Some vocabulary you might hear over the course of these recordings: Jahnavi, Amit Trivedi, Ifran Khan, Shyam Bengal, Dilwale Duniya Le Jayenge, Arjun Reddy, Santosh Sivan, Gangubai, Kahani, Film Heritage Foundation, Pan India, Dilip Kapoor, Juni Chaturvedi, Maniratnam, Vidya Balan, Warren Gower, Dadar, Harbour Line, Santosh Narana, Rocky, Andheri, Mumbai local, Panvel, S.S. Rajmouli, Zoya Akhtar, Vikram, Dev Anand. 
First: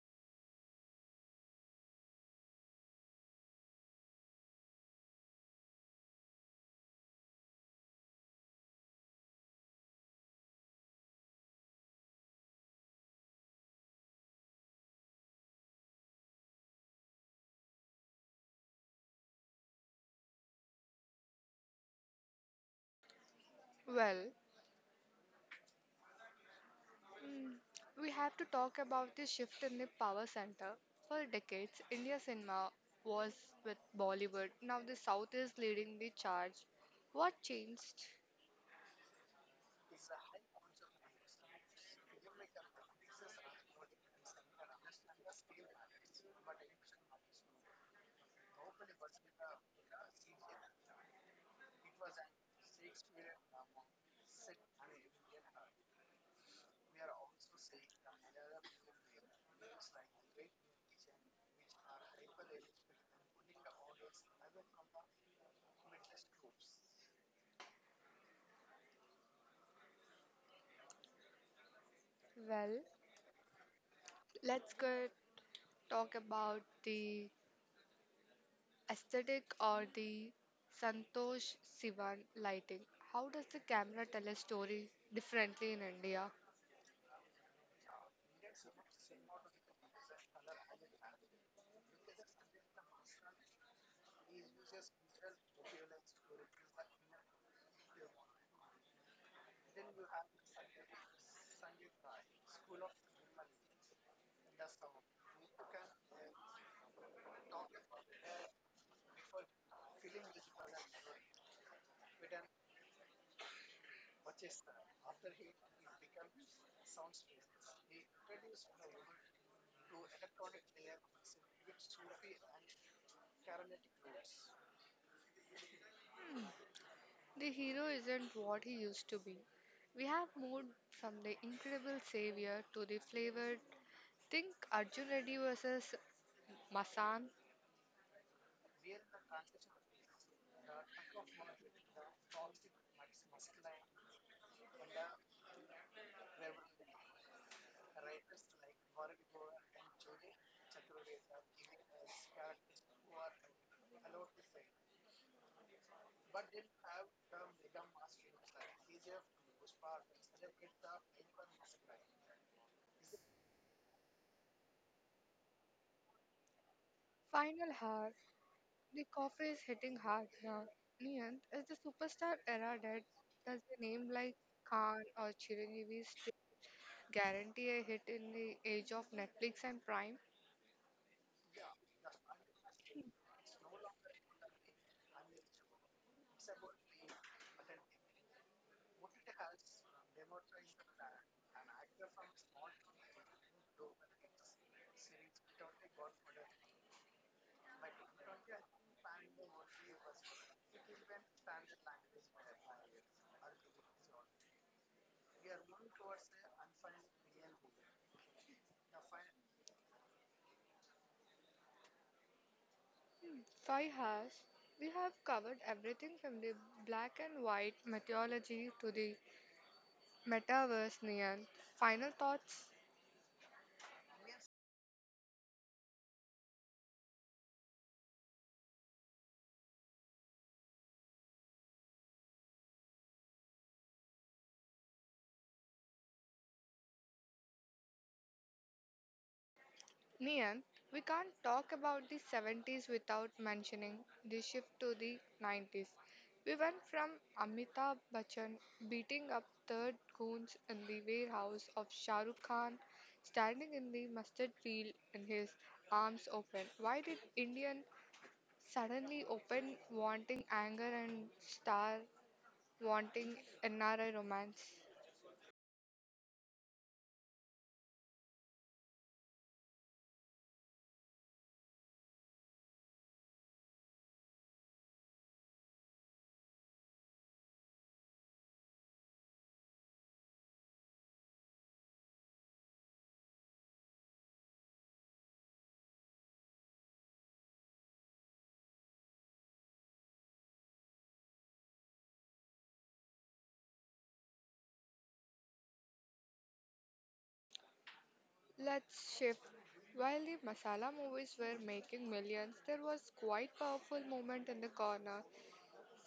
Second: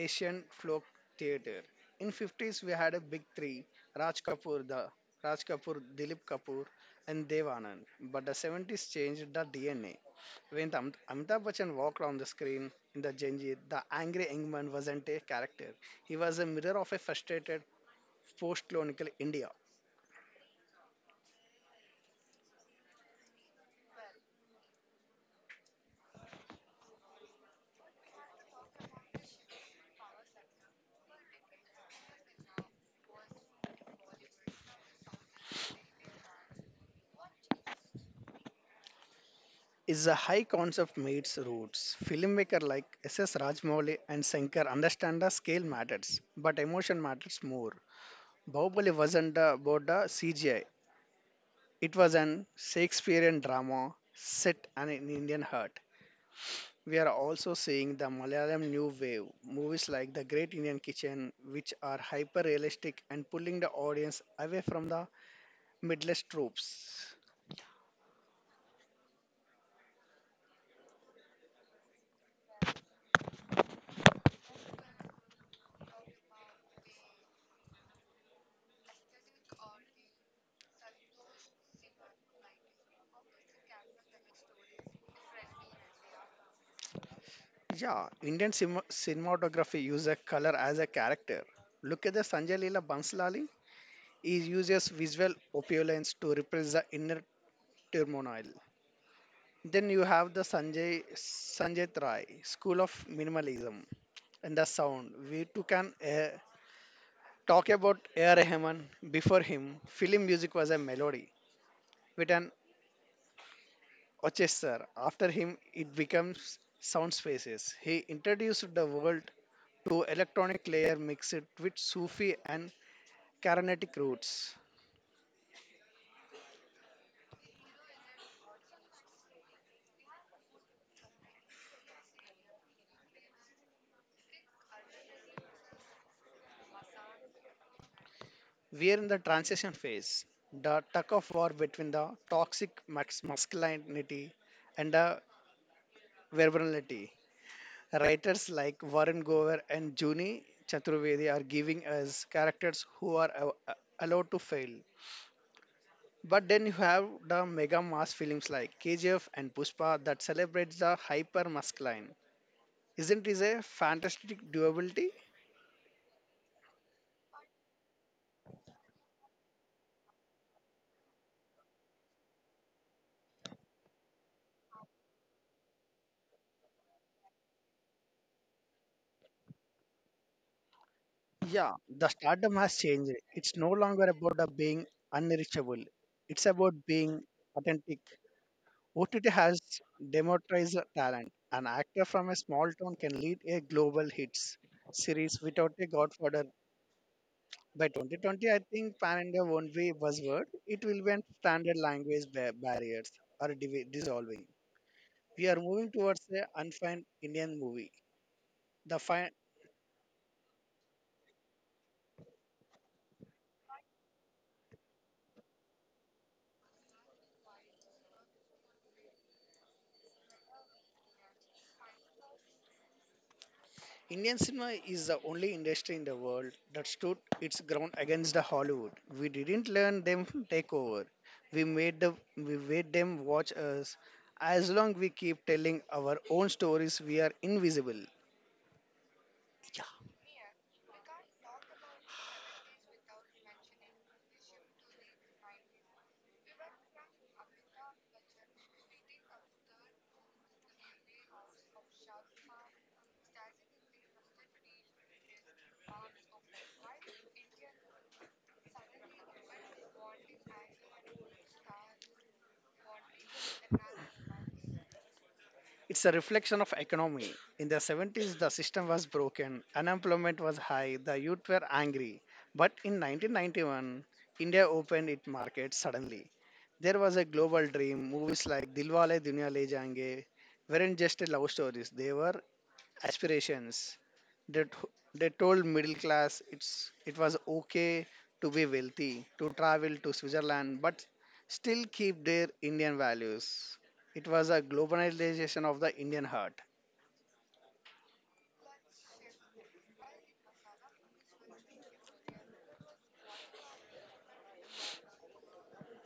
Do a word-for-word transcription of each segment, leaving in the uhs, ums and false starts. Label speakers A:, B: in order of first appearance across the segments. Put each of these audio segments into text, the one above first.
A: Asian folk theater. In fifties we had a big three: Raj Kapoor, the Raj Kapoor, Dilip Kapoor, and Dev Anand. But the seventies changed the D N A. When Am- Amitabh Bachchan walked on the screen in the Janjeer, the angry young man wasn't a character. He was a mirror of a frustrated post-colonial India.
B: Well, Mm, We have to talk about the shift in the power center. For decades, India cinema was with Bollywood. Now the South is leading the charge. What changed?
A: Is a high concept meets roots. Filmmaker like S S. Rajmouli and Sankar understand the scale matters, but emotion matters more. Bahubali wasn't about the C G I. It was an Shakespearean drama set in an Indian heart. We are also seeing the Malayalam new wave movies like The Great Indian Kitchen, which are hyper realistic and pulling the audience away from the midless tropes.
B: Well, let's go talk about the aesthetic or the Santosh Sivan lighting. How does the camera tell a story differently in India?
A: Yeah, Indian cinema- cinematography uses color as a character. Look at the Sanjay Leela Banslali. He uses visual opulence to repress the inner turmoil. Then you have the Sanjay Sanjay Rai School of Minimalism and the sound. We too can uh, talk about A R. Rahman. Before him, film music was a melody with an orchestra. After him, it becomes sound spaces. He introduced the world to electronic layer mixed with Sufi and Carnatic roots.
B: The hero isn't what he used to be. We have moved from the incredible savior to the flavored. Think Arjun Reddy versus Masan.
A: We are in the transition phase, the tug of war between the toxic max- masculinity and the verbality. Writers like Warren Gower and Juni Chaturvedi are giving us characters who are a- a- allowed to fail. But then you have the mega mass films like K G F and Pushpa that celebrates the hyper masculine. Isn't this a fantastic durability?
B: Final hour. The coffee is hitting hard now. Niyant, is the superstar era dead? Does the name like Khan or Chiranjeevi still guarantee a hit in the age of Netflix and Prime?
A: Yeah, the stardom has changed. It's no longer about the being unreachable. It's about being authentic. O T T has democratized talent. An actor from a small town can lead a global hits series without a godfather. By twenty twenty, I think Pan India won't be a buzzword. It will be a standard language ba- barriers are divi- dissolving. We are moving towards the unfined Indian movie. The fi-
B: Five hours. We have covered everything from the black and white mythology to the Metaverse, Nian. Final thoughts?
A: Indian cinema is the only industry in the world that stood its ground against the Hollywood. We didn't learn them take over. We made the we made them watch us. As long we keep telling our own stories, we are invisible.
B: Nian, we can't talk about the seventies without mentioning the shift to the nineties. We went from Amitabh Bachchan beating up third goons in the warehouse of Shah Rukh Khan, standing in the mustard field in his arms open. Why did Indian suddenly open wanting anger and star wanting N R I romance?
A: It's a reflection of economy. In the seventies, the system was broken, unemployment was high, the youth were angry. But in nineteen ninety-one, India opened its market suddenly. There was a global dream. Movies like Dilwale Duniya Le Jayenge weren't just love stories; they were aspirations. They, t- they told middle class it's it was okay to be wealthy, to travel to Switzerland, but still keep their Indian values. It was a globalization of the Indian heart.
B: Let's shift. While the masala movies were making millions, there was quite powerful movement in the corner.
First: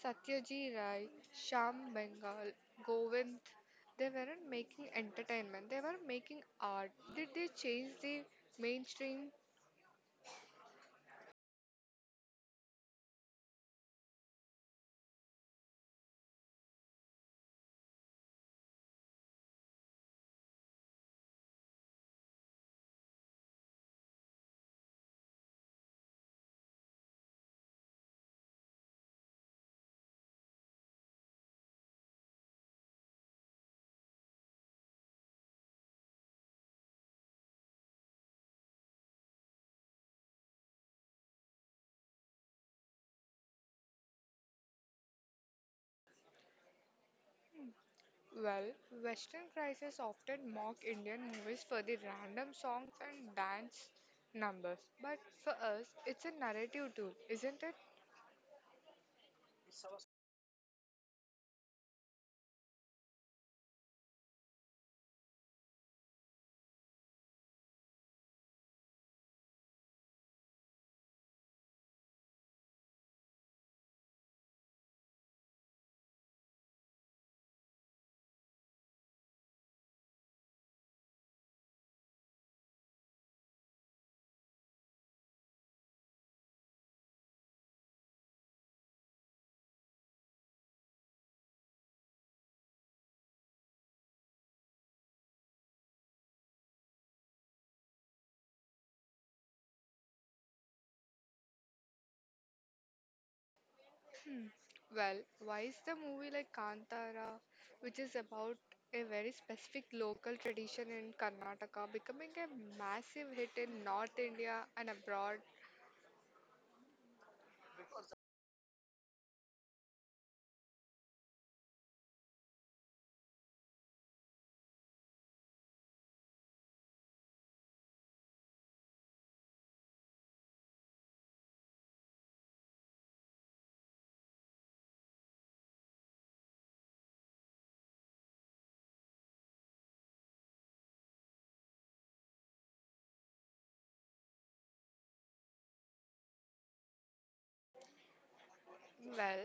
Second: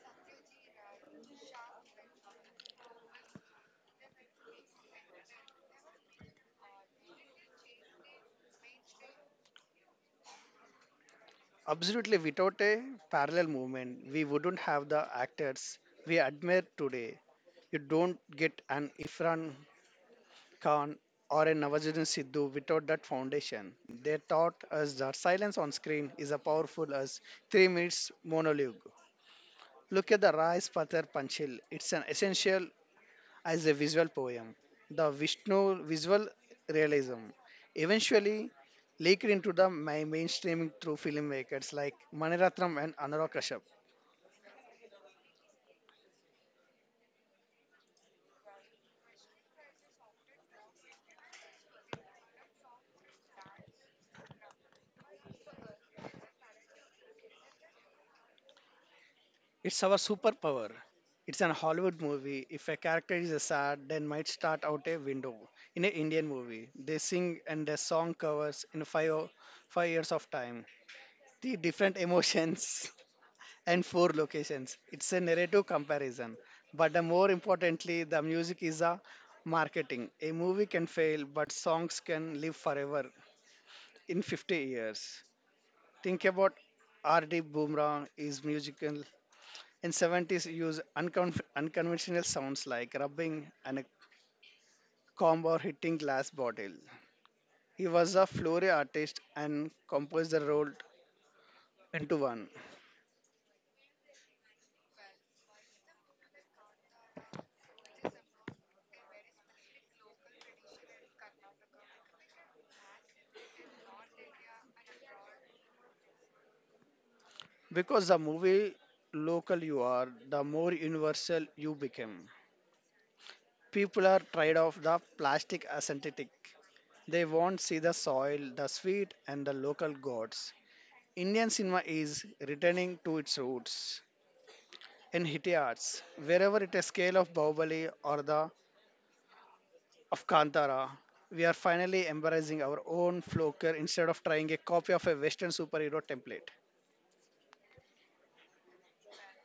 B: Satyajit Ray, Shyam Bengal, Govind, they weren't making entertainment, they were making art. Did they change the mainstream?
A: Absolutely, without a parallel movement, we wouldn't have the actors we admire today. You don't get an Ifran Khan or a Nawazuddin Siddiqui without that foundation. They taught us that silence on screen is as powerful as three minutes monologue. Look at the Rais Patar Panchil. It's an essential as a visual poem. The Vishnu visual realism eventually leaked into the ma- mainstreaming through filmmakers like Maniratnam and Anurag Kashyap.
B: Well, Western crises often mock Indian movies for the random songs and dance numbers. But for us, it's a narrative too, isn't it?
A: It's our superpower. It's an Hollywood movie. If a character is sad, then might start out a window. In an Indian movie, they sing and the song covers in five o- five years of time. The different emotions and four locations. It's a narrative comparison. But the more importantly, the music is a marketing. A movie can fail, but songs can live forever in fifty years. Think about R D. Boomerang is musical in seventies, use uncon- unconventional sounds like rubbing and a comb or hitting glass bottle. He was a flurry artist and composed the role into one.
B: Well, why is the movie like Kantara, which is about a very specific local tradition in Karnataka, becoming a massive hit in North India and abroad?
A: Because the movie local you are, the more universal you become. People are tired of the plastic aesthetic. They want see the soil, the sweet, and the local gods. Indian cinema is returning to its roots in Hitty arts, wherever it is scale of Bahubali or the of Kantara. We are finally embracing our own flaker instead of trying a copy of a Western superhero template.
B: Well,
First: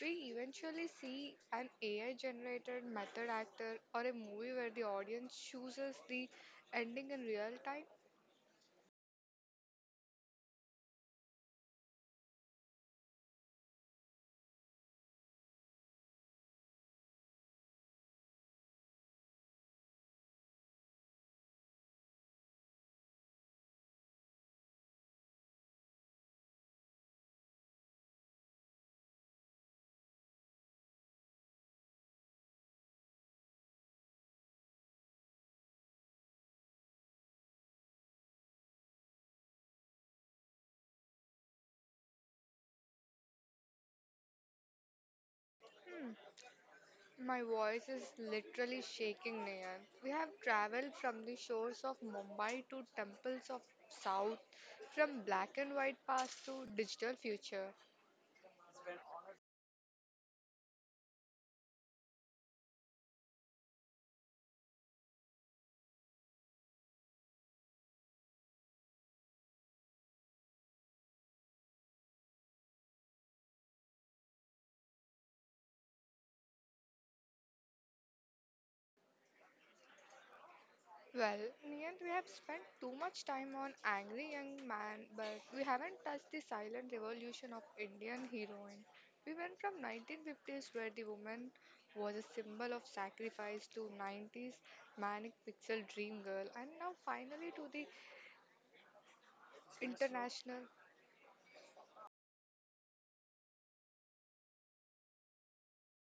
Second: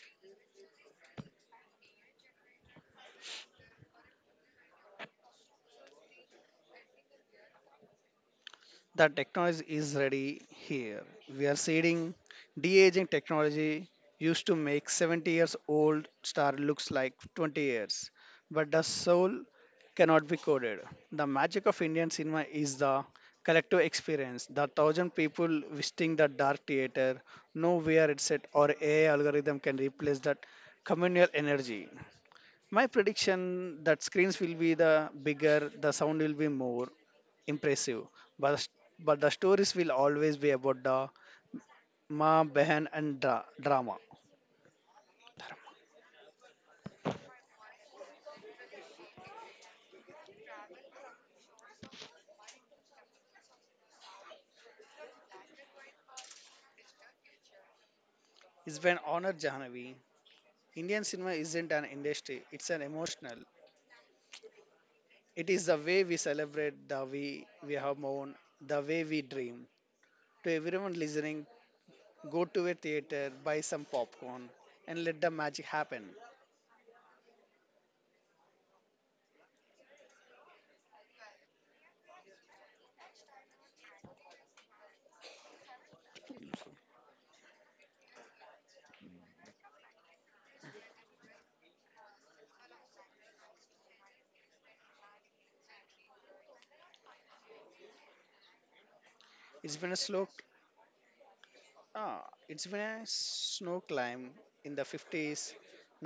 B: we eventually see an A I generated method actor or a movie where the audience chooses the ending in real time.
A: The technology is ready here. We are seeding de-aging technology used to make seventy years old star looks like twenty years, but the soul cannot be coded. The magic of Indian cinema is the collective experience. The thousand people visiting the dark theater, nowhere it's set or A I algorithm can replace that communal energy. My prediction that screens will be the bigger, the sound will be more impressive, but but the stories will always be about the ma behind and dra- drama.
B: Hmm. My voice is literally shaking, Nayan. We have traveled from the shores of Mumbai to temples of South, from black and white past to digital future.
A: It's been honored Jahanavi. Indian cinema isn't an industry; it's an emotional. It is the way we celebrate, the way we have mourn, the way we dream. To everyone listening, go to a theater, buy some popcorn, and let the magic happen.
B: Well, Nayan, we have spent too much time on angry young man, but we haven't touched the silent revolution of Indian heroine. We went from nineteen fifties where the woman was a symbol of sacrifice to nineties manic pixel dream girl and now finally to the
A: It's been a slow
B: international.
A: Ah, it's been a snow climb in the fifties.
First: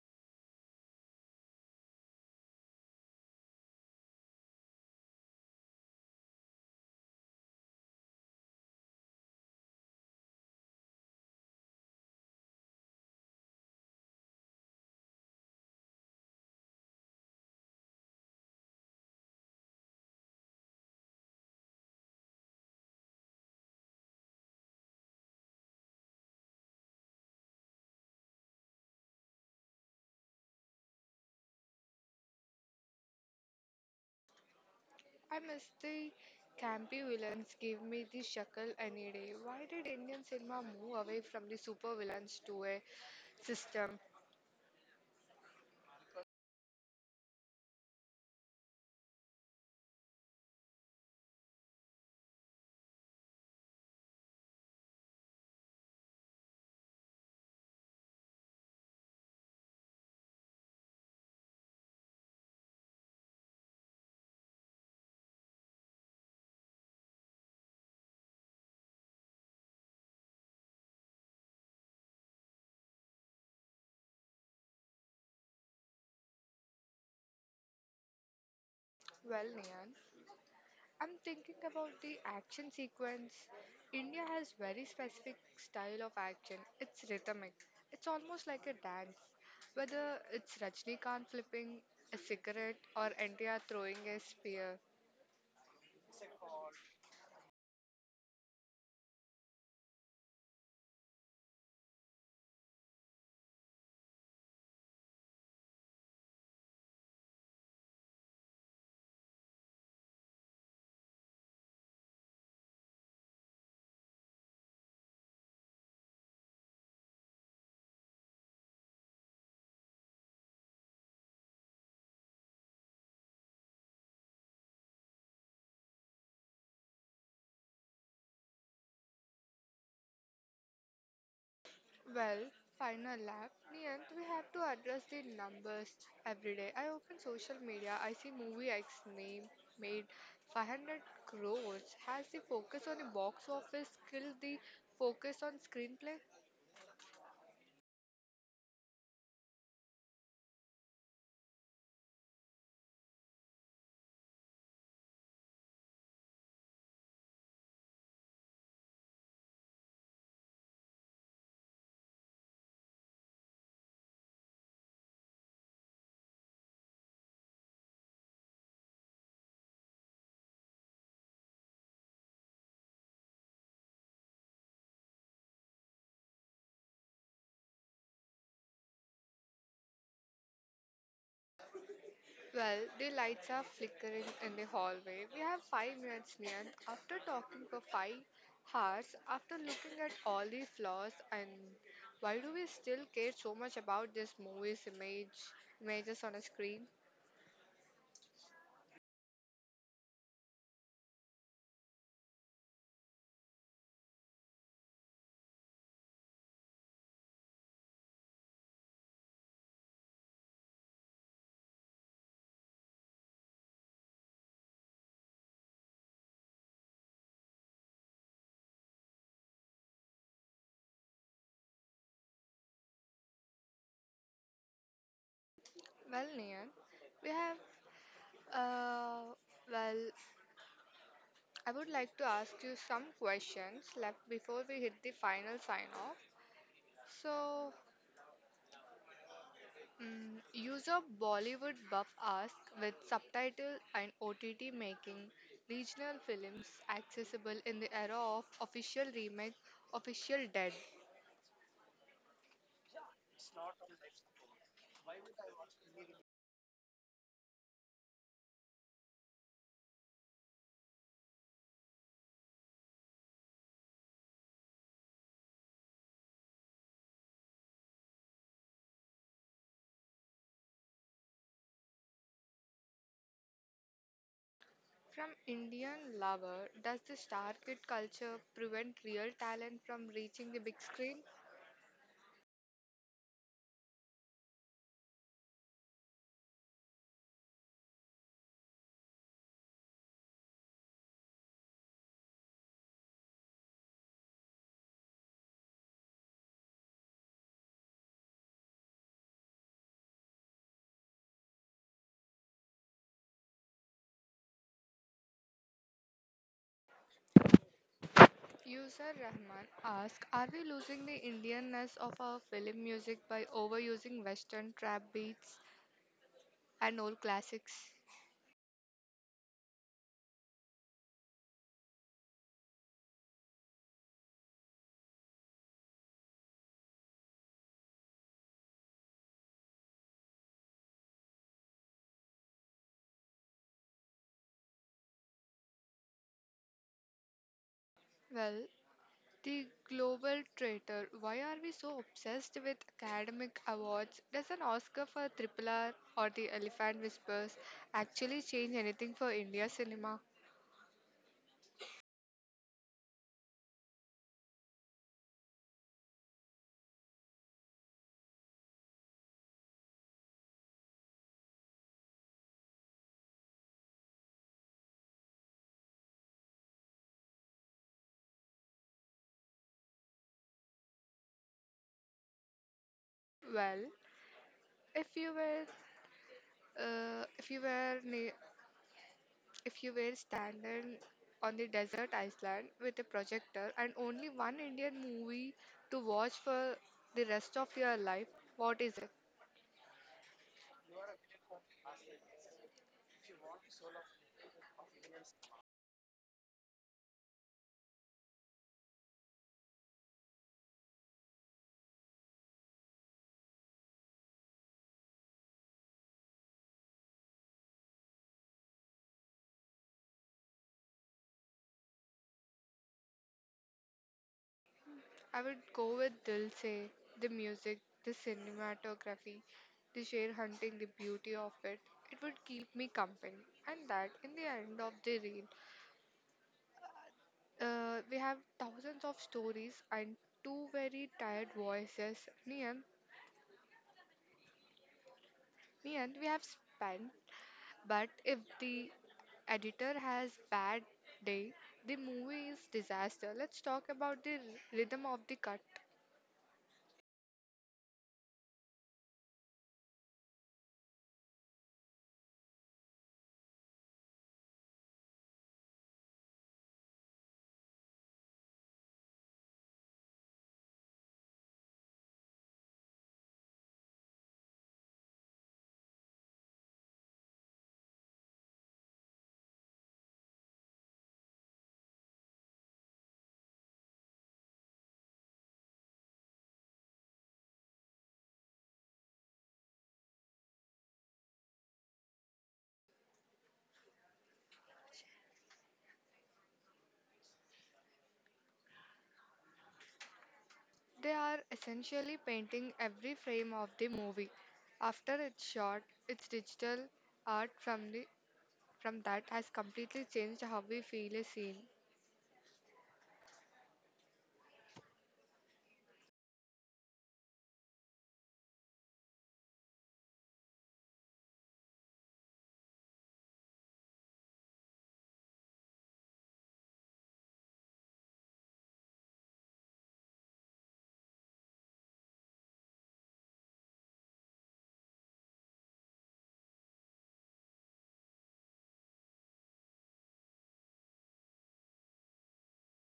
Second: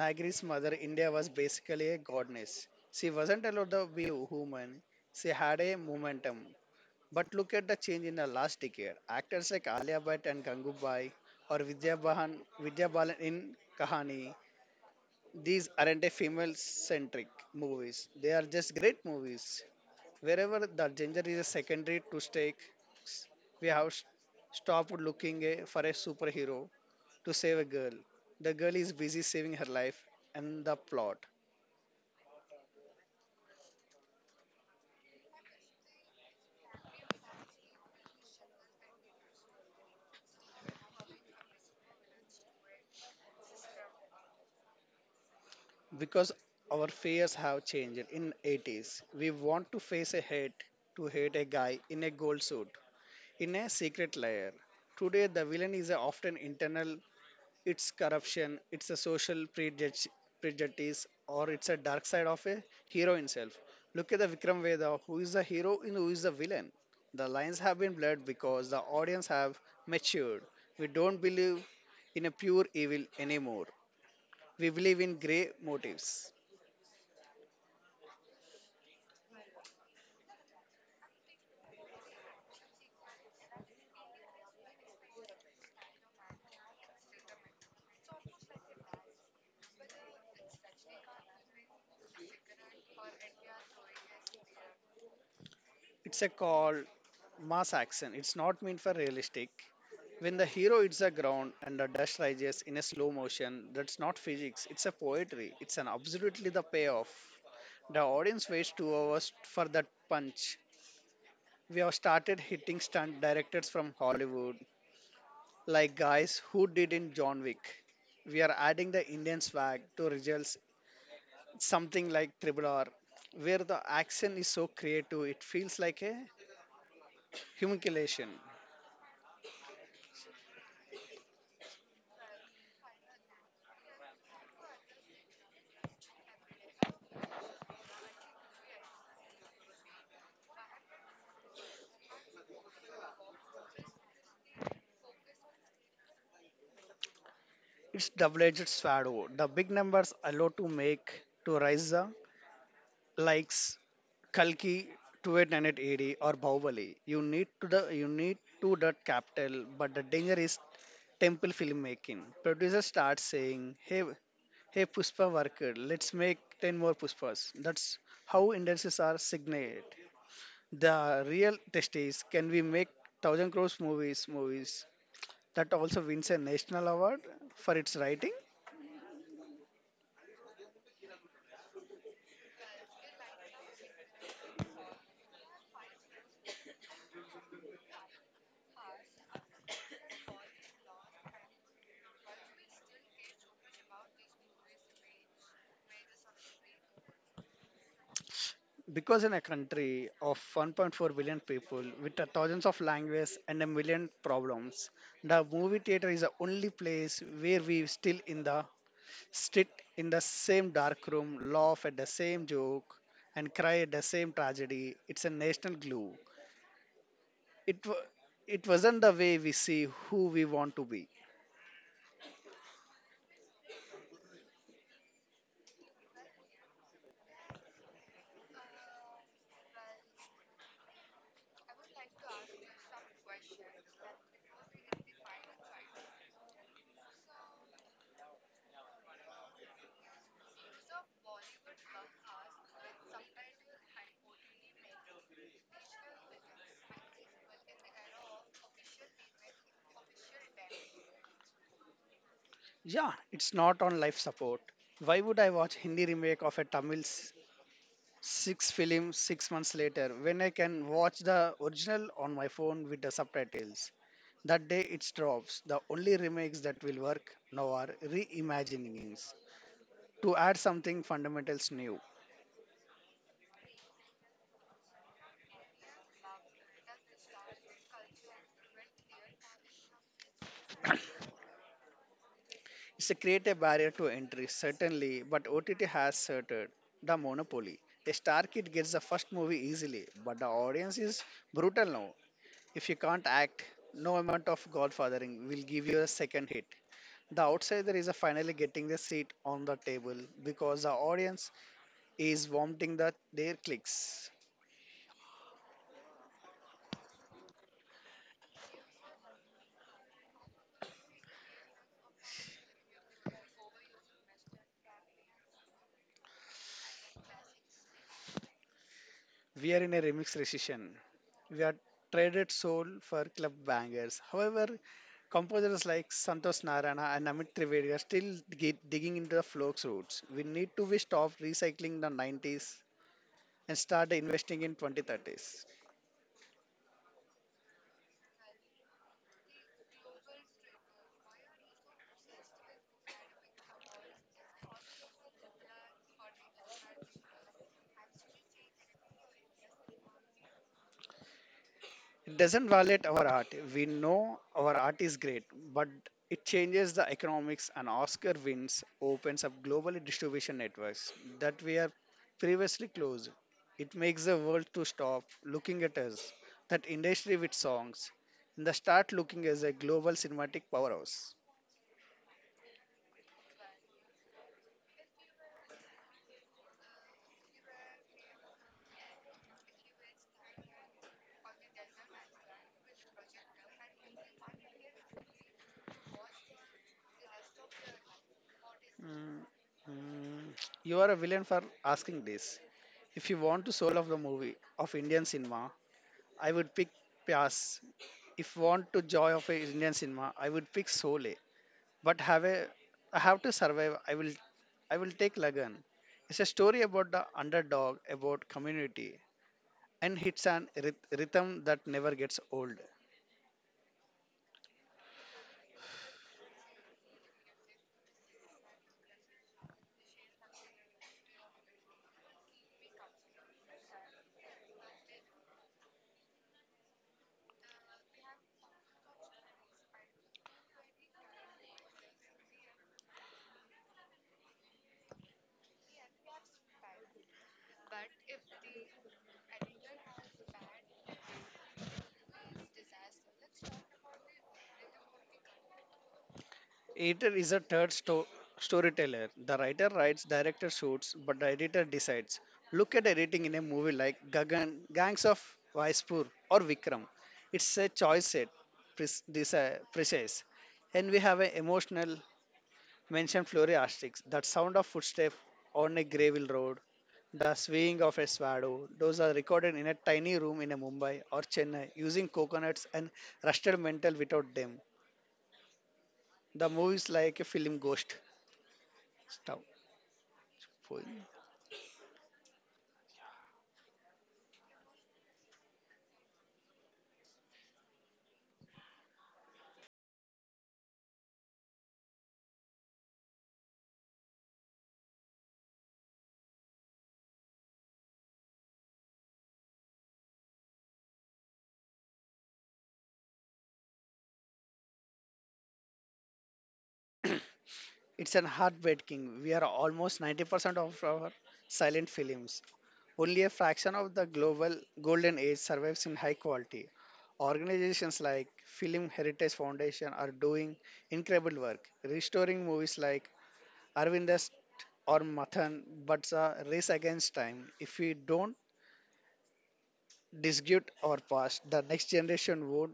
A: Nigeri's mother India was basically a goddess. She wasn't allowed to be human. She had a momentum. But look at the change in the last decade. Actors like Alia Bhatt and Gangubai or Vidya Bahan, Vidya Balan in Kahani. These aren't a female-centric movies. They are just great movies. Wherever the gender is a secondary to stakes, we have s- stopped looking eh, for a superhero to save a girl. The girl is busy saving her life and the plot.
B: I miss the campy villains gave me the shackle any day. Why did Indian cinema move away from the super villains to a system?
A: Because our fears have changed in eighties. We want to face a hate to hate a guy in a gold suit in a secret layer. Today the villain is a often internal it's corruption, it's a social prejudge, prejudice, or it's a dark side of a hero himself. Look at the Vikram Veda, who is the hero and who is the villain. The lines have been blurred because the audience have matured. We don't believe in a pure evil anymore. We believe in grey motives.
B: Well, Nian, I'm thinking about the action sequence. India has very specific style of action. It's rhythmic. It's almost like a dance. Whether it's Rajnikant flipping a cigarette or N T R throwing a spear.
A: It's a called mass action. It's not meant for realistic. When the hero hits the ground and the dust rises in a slow motion, that's not physics. It's a poetry. It's an absolutely the payoff. The audience waits two hours for that punch. We have started hitting stunt directors from Hollywood, like guys who did in John Wick. We are adding the Indian swag to results, something like Triple R, where the action is so creative it feels like a humiliation.
B: Well, final lap. Niyant, we have to address the numbers every day. I open social media, I see movie X name made five hundred crores. Has the focus on the box office killed the focus on screenplay?
A: It's double-edged sword. The big numbers allow to make to rise the likes Kalki twenty eight eighty or Bahubali. You need to the you need to that capital, but the danger is temple filmmaking. Producer starts saying, "Hey, hey, Puspa worker, let's make ten more Puspas." That's how industries are signaled. The real test is, can we make thousand crores movies? Movies that also wins a national award for its writing.
B: Well, the lights are flickering in the hallway. We have five minutes, Niyant. After talking for five hours, after looking at all the flaws, and why do we still care so much about this movie's image, images on a screen?
A: Because in a country of one point four billion people with a thousands of languages and a million problems, the movie theater is the only place where we still in the sit in the same dark room, laugh at the same joke, and cry at the same tragedy. It's a national glue. It wa it wasn't the way we see who we want to be.
B: Well, Neil, we have, uh, well, I would like to ask you some questions left before we hit the final sign off. So, mm user Bollywood Buff asks, with subtitle and O T T making regional films accessible in the era of official remake, official dead.
A: Yeah, it's not on life support. Why would I watch Hindi remake of a Tamil s- six film six months later when I can watch the original on my phone with the subtitles? That day it drops. The only remakes that will work now are reimaginings to add something fundamentals new
B: From Indian lover, does the star kid culture prevent real talent from reaching the big screen?
A: It's a create a barrier to entry, certainly, but O T T has asserted the monopoly. A star kid gets the first movie easily, but the audience is brutal now. If you can't act, no amount of godfathering will give you a second hit. The outsider is finally getting the seat on the table because the audience is vomiting the, their clicks.
B: User Rahman asks, are we losing the Indianness of our film music by overusing Western trap beats and old classics?
A: We are in a remix recession. We are traded soul for club bangers. However, composers like Santosh Narana and Amit Trivedi are still dig- digging into the folk's roots. We need to be stop recycling the nineties and start investing in twenty thirties.
B: Well, the global traitor, why are we so obsessed with academic awards? Does an Oscar for Triple R or The Elephant Whispers actually change anything for India cinema?
A: It doesn't violate our art. We know our art is great, but it changes the economics and Oscar wins opens up global distribution networks that we are previously closed. It makes the world to stop looking at us, that industry with songs, and the start looking as a global cinematic powerhouse.
B: Well, if you were, uh, if you were na- If you were standing on the desert island with a projector and only one Indian movie to watch for the rest of your life, what is it?
A: Mm, mm, you are a villain for asking this. If you want to soul of the movie of Indian cinema, I would pick Pyas. If you want to joy of a Indian cinema, I would pick Sole. But have a, I have to survive. I will, I will take Lagan. It's a story about the underdog, about community, and it's an ryth- rhythm that never gets old.
B: I would go with Dil Se, the music, the cinematography, the sheer hunting, the beauty of it. It would keep me company. And that in the end of the reel, uh, we have thousands of stories and two very tired voices. Me and me and we have spent. But if the editor has bad day, the movie is disaster. Let's talk about the r- rhythm of the cut.
A: Editor is a third sto- storyteller. The writer writes, director shoots, but the editor decides. Look at editing in a movie like Gagan, Gangs of Vaispur or Vikram. It's a choice set, pres- desi- precise. And we have an emotional mention floriastics, that sound of footsteps on a gravel road, the swaying of a swallow. Those are recorded in a tiny room in a Mumbai or Chennai using coconuts and rusted metal without them. The movie is like a film ghost. Stop. For-
B: They are essentially painting every frame of the movie. After it's shot, its digital art from the from that has completely changed how we feel a scene.
A: It's an heartbreaking. We are almost ninety percent of our silent films. Only a fraction of the global golden age survives in high quality. Organizations like Film Heritage Foundation are doing incredible work, restoring movies like Arvindas or Mathan, but it's a race against time. If we don't dispute our past, the next generation won't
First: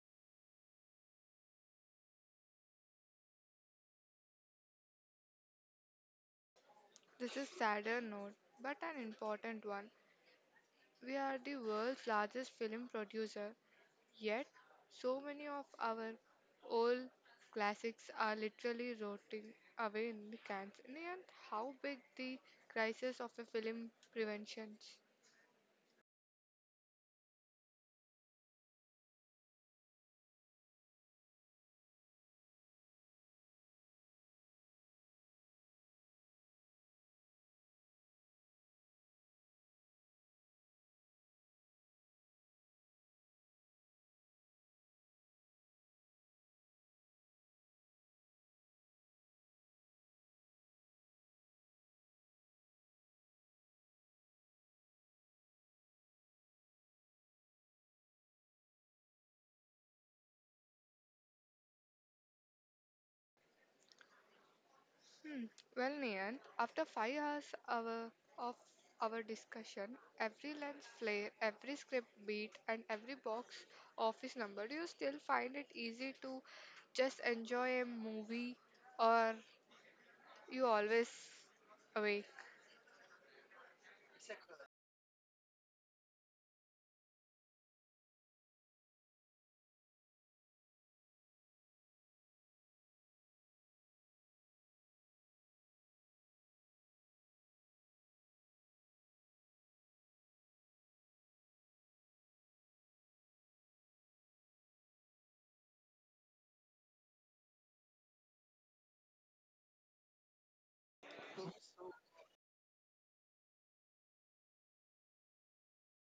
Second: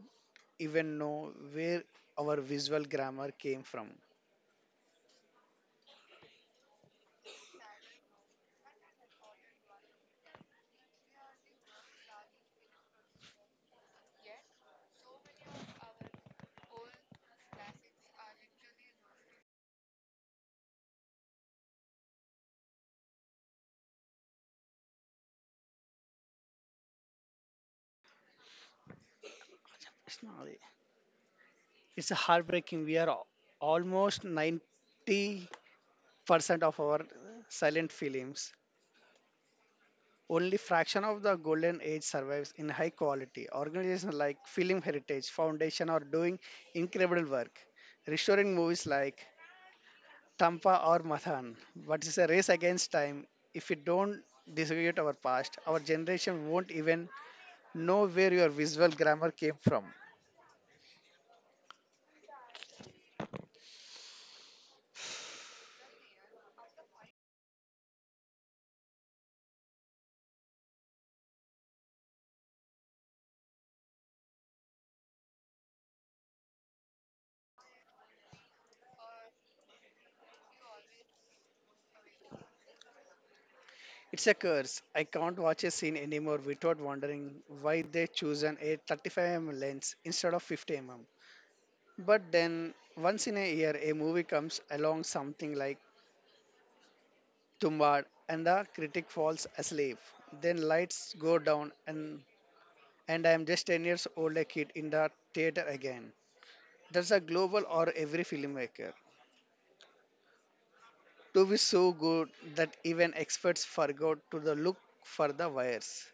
A: even know where our visual grammar came from.
B: This is sadder note, but an important one. We are the world's largest film producer, yet, so many of our old classics are literally rotting away in the cans. In how big the crisis of the film prevention?
A: It's heartbreaking. We are al- almost ninety percent of our silent films. Only fraction of the golden age survives in high quality. Organizations like Film Heritage Foundation are doing incredible work, restoring movies like Tampa or Mathan. But it's a race against time. If we don't distribute our past, our generation won't even know where your visual grammar came from.
B: Hmm. Well, Nian, after five hours our, of our discussion, every lens flare, every script beat, and every box office number, do you still find it easy to just enjoy a movie or you always awake.
A: It's a curse. I can't watch a scene anymore without wondering why they chosen a thirty-five millimeter lens instead of fifty millimeter. But then, once in a year, a movie comes along something like Tumbad and the critic falls asleep. Then lights go down and and I am just ten years old a kid in the theater again. That's a global or every filmmaker. To be so good that even experts forgot to the look for the wires.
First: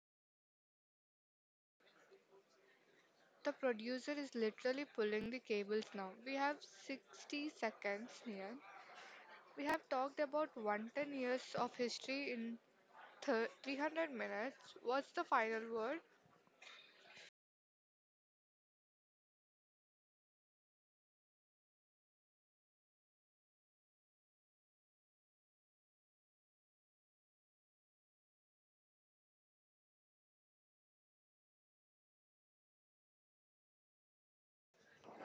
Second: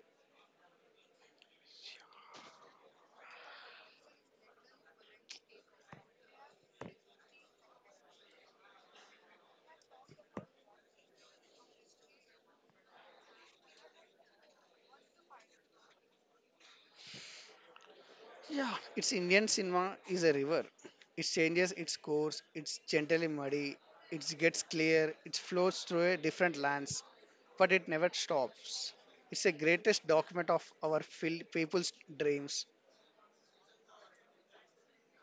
B: The producer is literally pulling the cables now. We have sixty seconds, Nian. We have talked about one hundred ten years of history in thir three hundred minutes. What's the final word?
A: Yeah, it's Indian cinema is a river. It changes its course, it's gently muddy, it gets clear, it flows through a different lands, but it never stops. It's the greatest document of our fil- people's dreams.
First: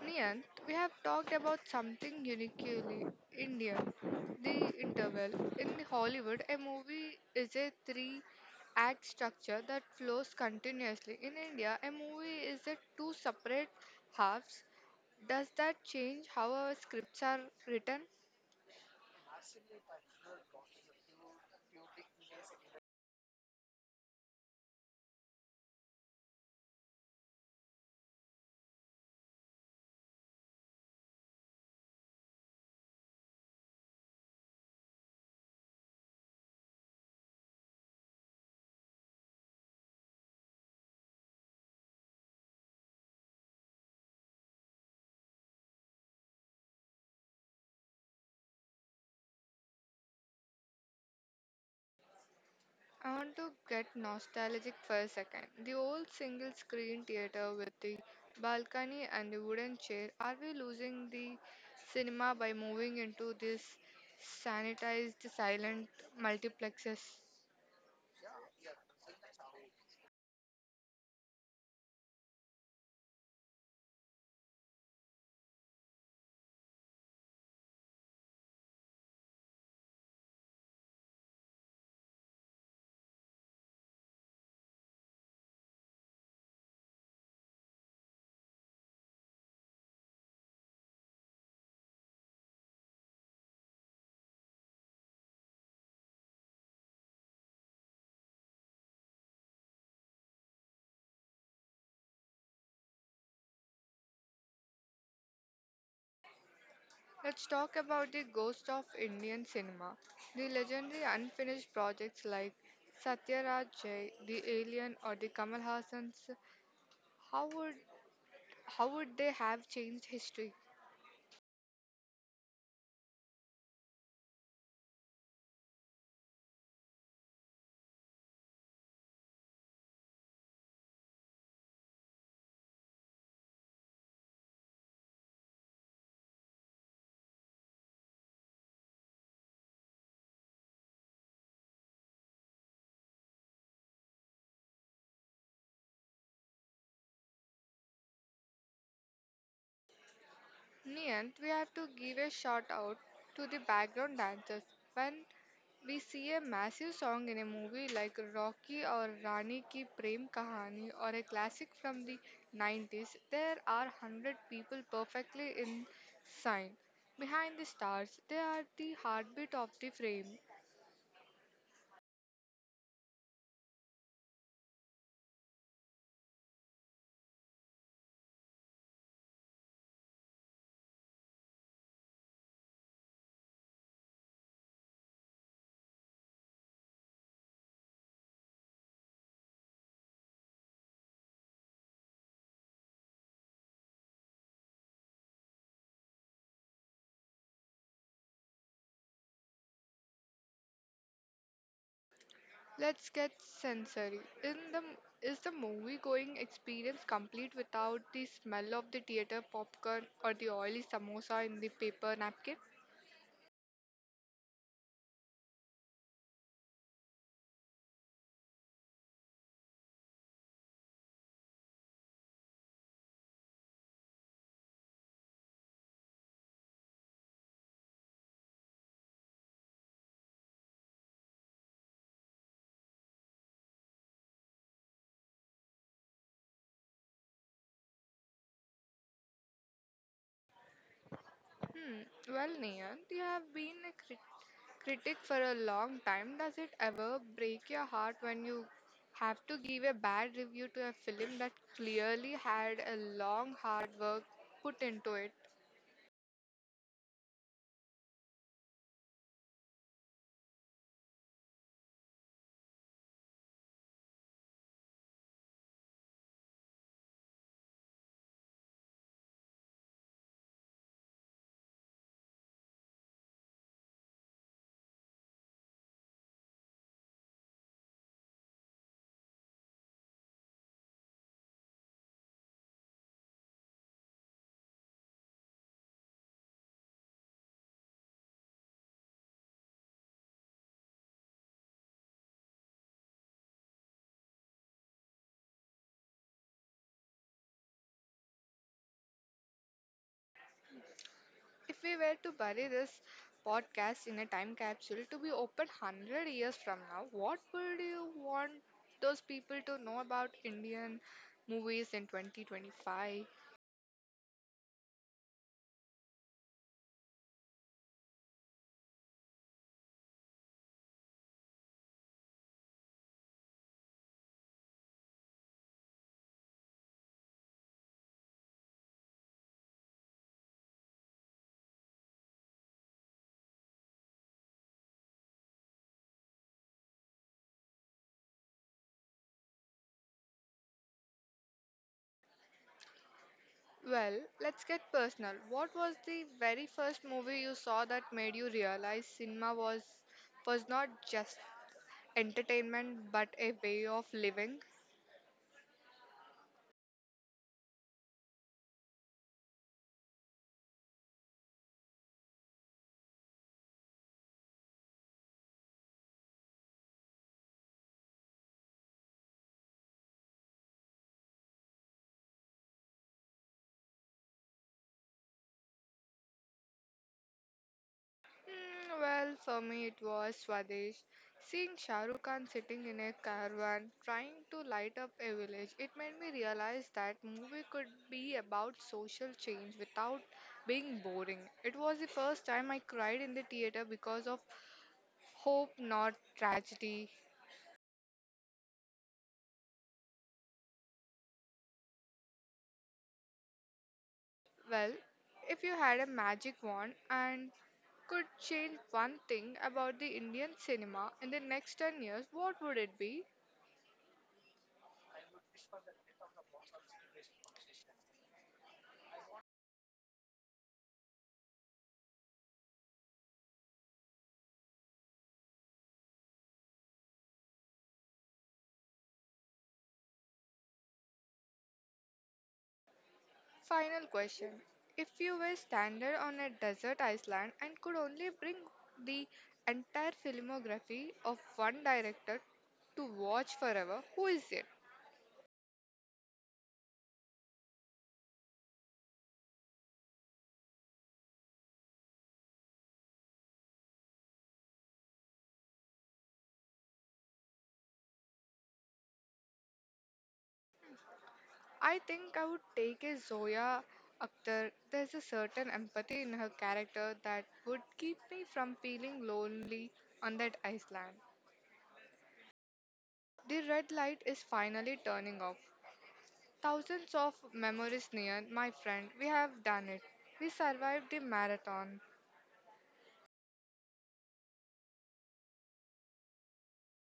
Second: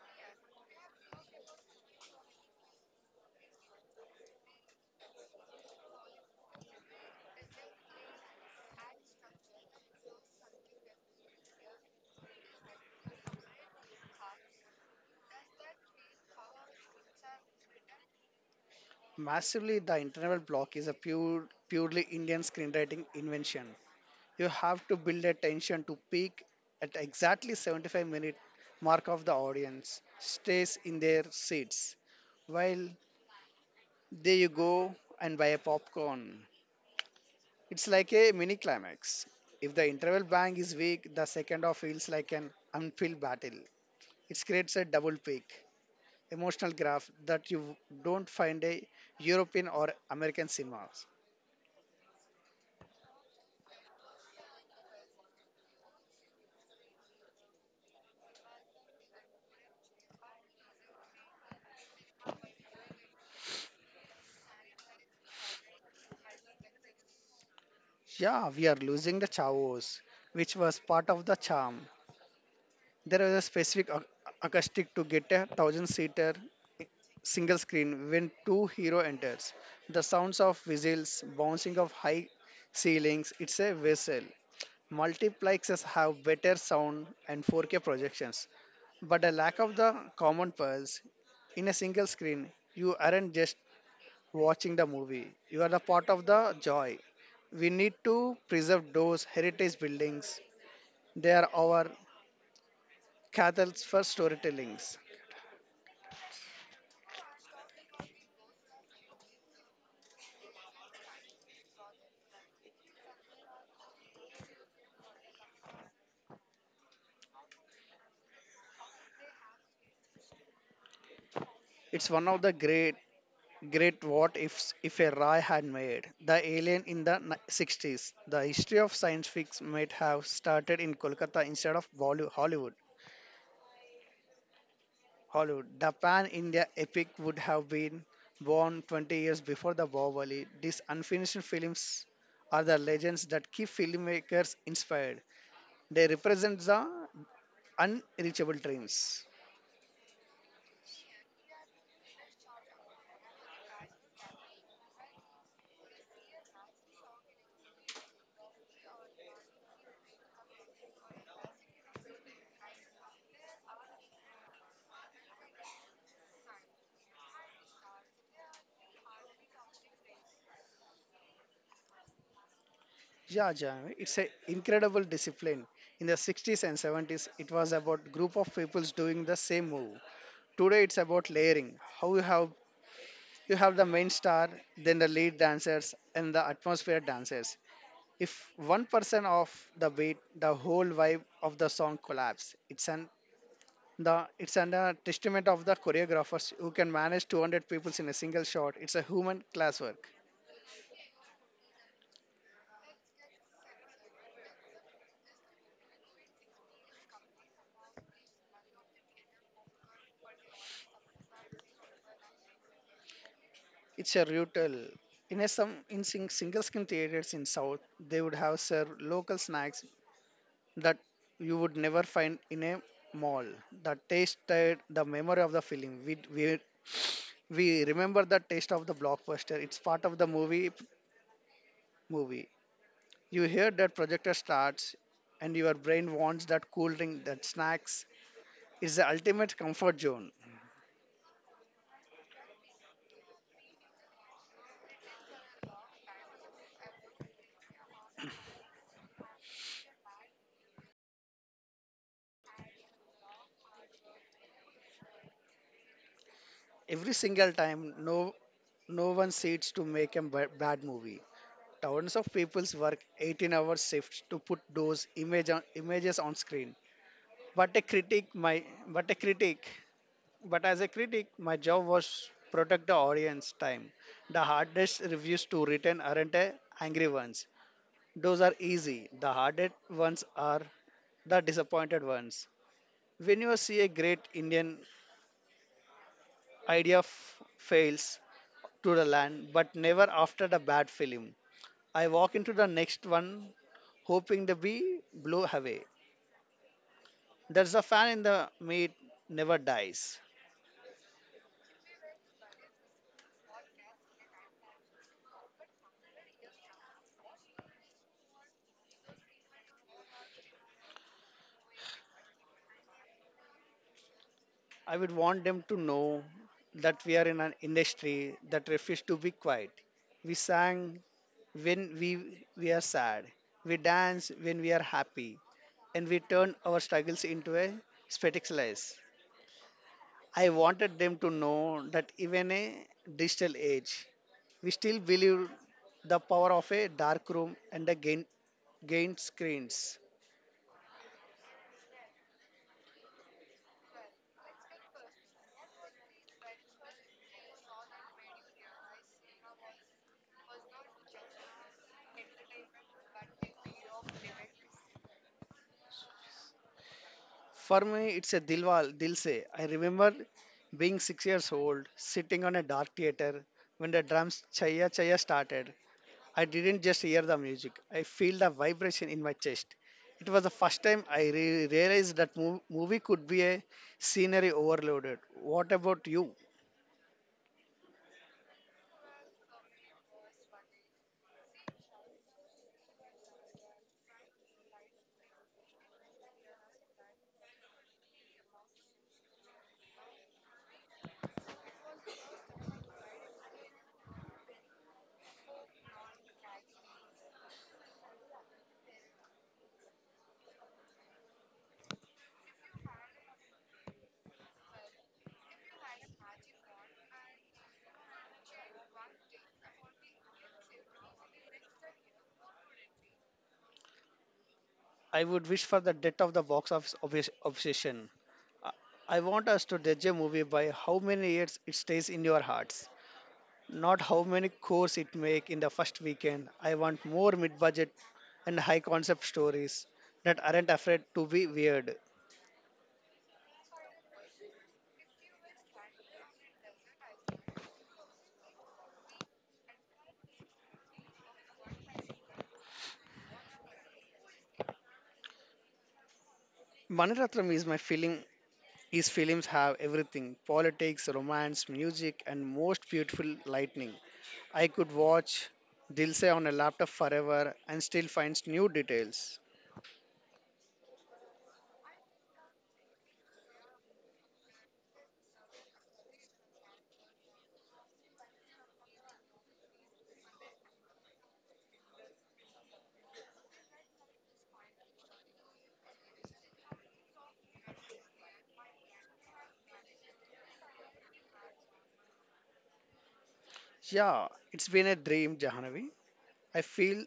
B: Niyant, we have talked about something uniquely Indian, the interval. In Hollywood, a movie is a three act structure that flows continuously. In India, a movie is a two separate halves. Does that change how our scripts are written?
A: Massively, the internal block is a pure, purely Indian screenwriting invention. You have to build a tension to peak at exactly seventy-five minute mark of the audience stays in their seats while There you go and buy a popcorn. It's like a mini climax. If the interval bang is weak, the second half feels like an unfilled battle. It creates a double peak emotional graph that you don't find a European or American cinemas.
B: I want to get nostalgic for a second. The old single screen theater with the balcony and the wooden chair. Are we losing the cinema by moving into this sanitized silent multiplexes?
A: Yeah, we are losing the chavos, which was part of the charm. There was a specific ac- acoustic to get a thousand seater single screen when two hero enters. The sounds of whistles, bouncing of high ceilings, it's a vessel. Multiplexes have better sound and four K projections, but a lack of the common pulse in a single screen, you aren't just watching the movie. You are the part of the joy. We need to preserve those heritage buildings. They are our cathedrals for storytelling.
B: Let's talk about the ghost of Indian cinema. The legendary unfinished projects like Satyaraj Jay, The Alien, or the Kamal Hassan's. How would how would they have changed history?
A: It's one of the great great what ifs if a Roy had made the alien in the ni- sixties. The history of science fiction might have started in Kolkata instead of Bolly- Hollywood. Hollywood. The pan India epic would have been born twenty years before the Bahubali. These unfinished films are the legends that keep filmmakers inspired. They represent the unreachable dreams.
B: Niyant, we have to give a shout out to the background dancers. When we see a massive song in a movie like Rocky or Rani Ki Prem Kahani or a classic from the nineties, there are one hundred people perfectly in sync. Behind the stars, they are the heartbeat of the frame.
A: Yeah, yeah, it's an incredible discipline. In the sixties and seventies, it was about group of peoples doing the same move. Today, it's about layering. How you have you have the main star, then the lead dancers, and the atmosphere dancers. If one person off the beat, the whole vibe of the song collapse. It's an the it's an a testament of the choreographers who can manage two hundred peoples in a single shot. It's a human classwork.
B: Let's get sensory. In the, is the movie going experience complete without the smell of the theater popcorn or the oily samosa in the paper napkin?
A: It's a rutal. In a some in sing, single screen theaters in South, they would have served local snacks that you would never find in a mall. The taste, that- the memory of the film. We we we remember the taste of the blockbuster. It's part of the movie movie. You hear that projector starts, and your brain wants that cool drink, that snacks. It's the ultimate comfort zone.
B: Hmm. Well, Niyant, you have been a crit- critic for a long time. Does it ever break your heart when you have to give a bad review to a film that clearly had a long, hard work put into it?
A: Every single time, no no one sits to make a ba- bad movie. Thousands of people's work eighteen-hour shifts to put those image on, images on screen. But a critic, my but a critic, but as a critic, my job was protect the audience time. The hardest reviews to written aren't the angry ones. Those are easy. The hardest ones are the disappointed ones. When you see a great Indian idea f- fails to the land, but never after the bad film. I walk into the next one hoping to be blown away. There's a fan in the meat never dies.
B: If we were to bury this podcast in a time capsule to be opened one hundred years from now, what would you want those people to know about Indian movies in twenty twenty-five?
A: I would want them to know that we are in an industry that refuses to be quiet. We sang when we we are sad. We dance when we are happy. And we turn our struggles into a spectacular. I wanted them to know that even a digital age, we still believe the power of a dark room and the gain, gain screens.
B: Well, let's get personal. What was the very first movie you saw that made you realize cinema was was not just entertainment but a way of living?
A: For me, it's a Dilwal, Dil Se. I remember being six years old, sitting on a dark theater when the drums Chaya Chaya started. I didn't just hear the music, I feel the vibration in my chest. It was the first time I re- realized that mov- movie could be a scenery overloaded. What about you?
B: Hmm, well, for me it was Swadesh. Seeing Shah Rukh Khan sitting in a caravan trying to light up a village, it made me realize that movie could be about social change without being boring. It was the first time I cried in the theater because of hope, not tragedy. Well, if you had a magic wand and could change one thing about the Indian cinema in the next ten years, what would it be?
A: I would wish for the death of the box office obs- obsession. I I want us to judge a movie by how many years it stays in your hearts. Not how many cores it make in the first weekend. I want more mid-budget and high-concept stories that aren't afraid to be weird.
B: Final question. If you were stranded on a desert island and could only bring the entire filmography of one director to watch forever, who is it?
A: Maniratnam is my feeling. His films have everything: politics, romance, music, and most beautiful lightning. I could watch Dilse on a laptop forever and still finds new details.
B: I think I would take a Zoya Akhtar. There's a certain empathy in her character that would keep me from feeling lonely on that island. The red light is finally turning off. Thousands of memories near, my friend. We have done it. We survived the marathon.
A: Yeah, it's been a dream, Jahanavi. I feel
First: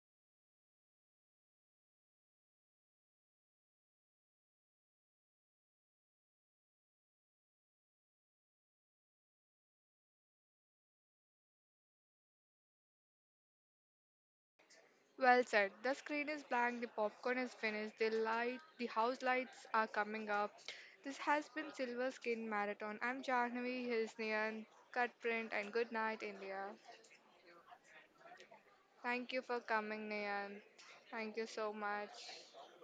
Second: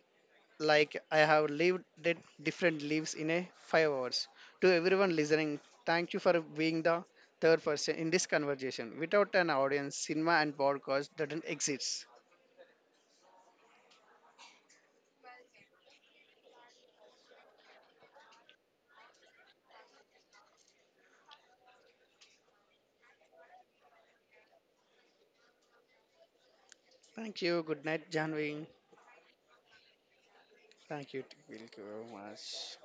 A: like I have lived did different lives in a five hours. To everyone listening, thank you for being the third person in this conversation. Without an audience, cinema and podcast doesn't exist.
B: Well said. The screen is blank, the popcorn is finished, the light, the house lights are coming up. This has been Silver Skin Marathon. I'm Jahnavi, here's Nian, cut print, and good night, India.
A: Thank you. Good night, Janvi.
B: Thank you for coming, Nian.
A: Thank you.
B: Thank you so
A: Thank you very
B: much.
A: much.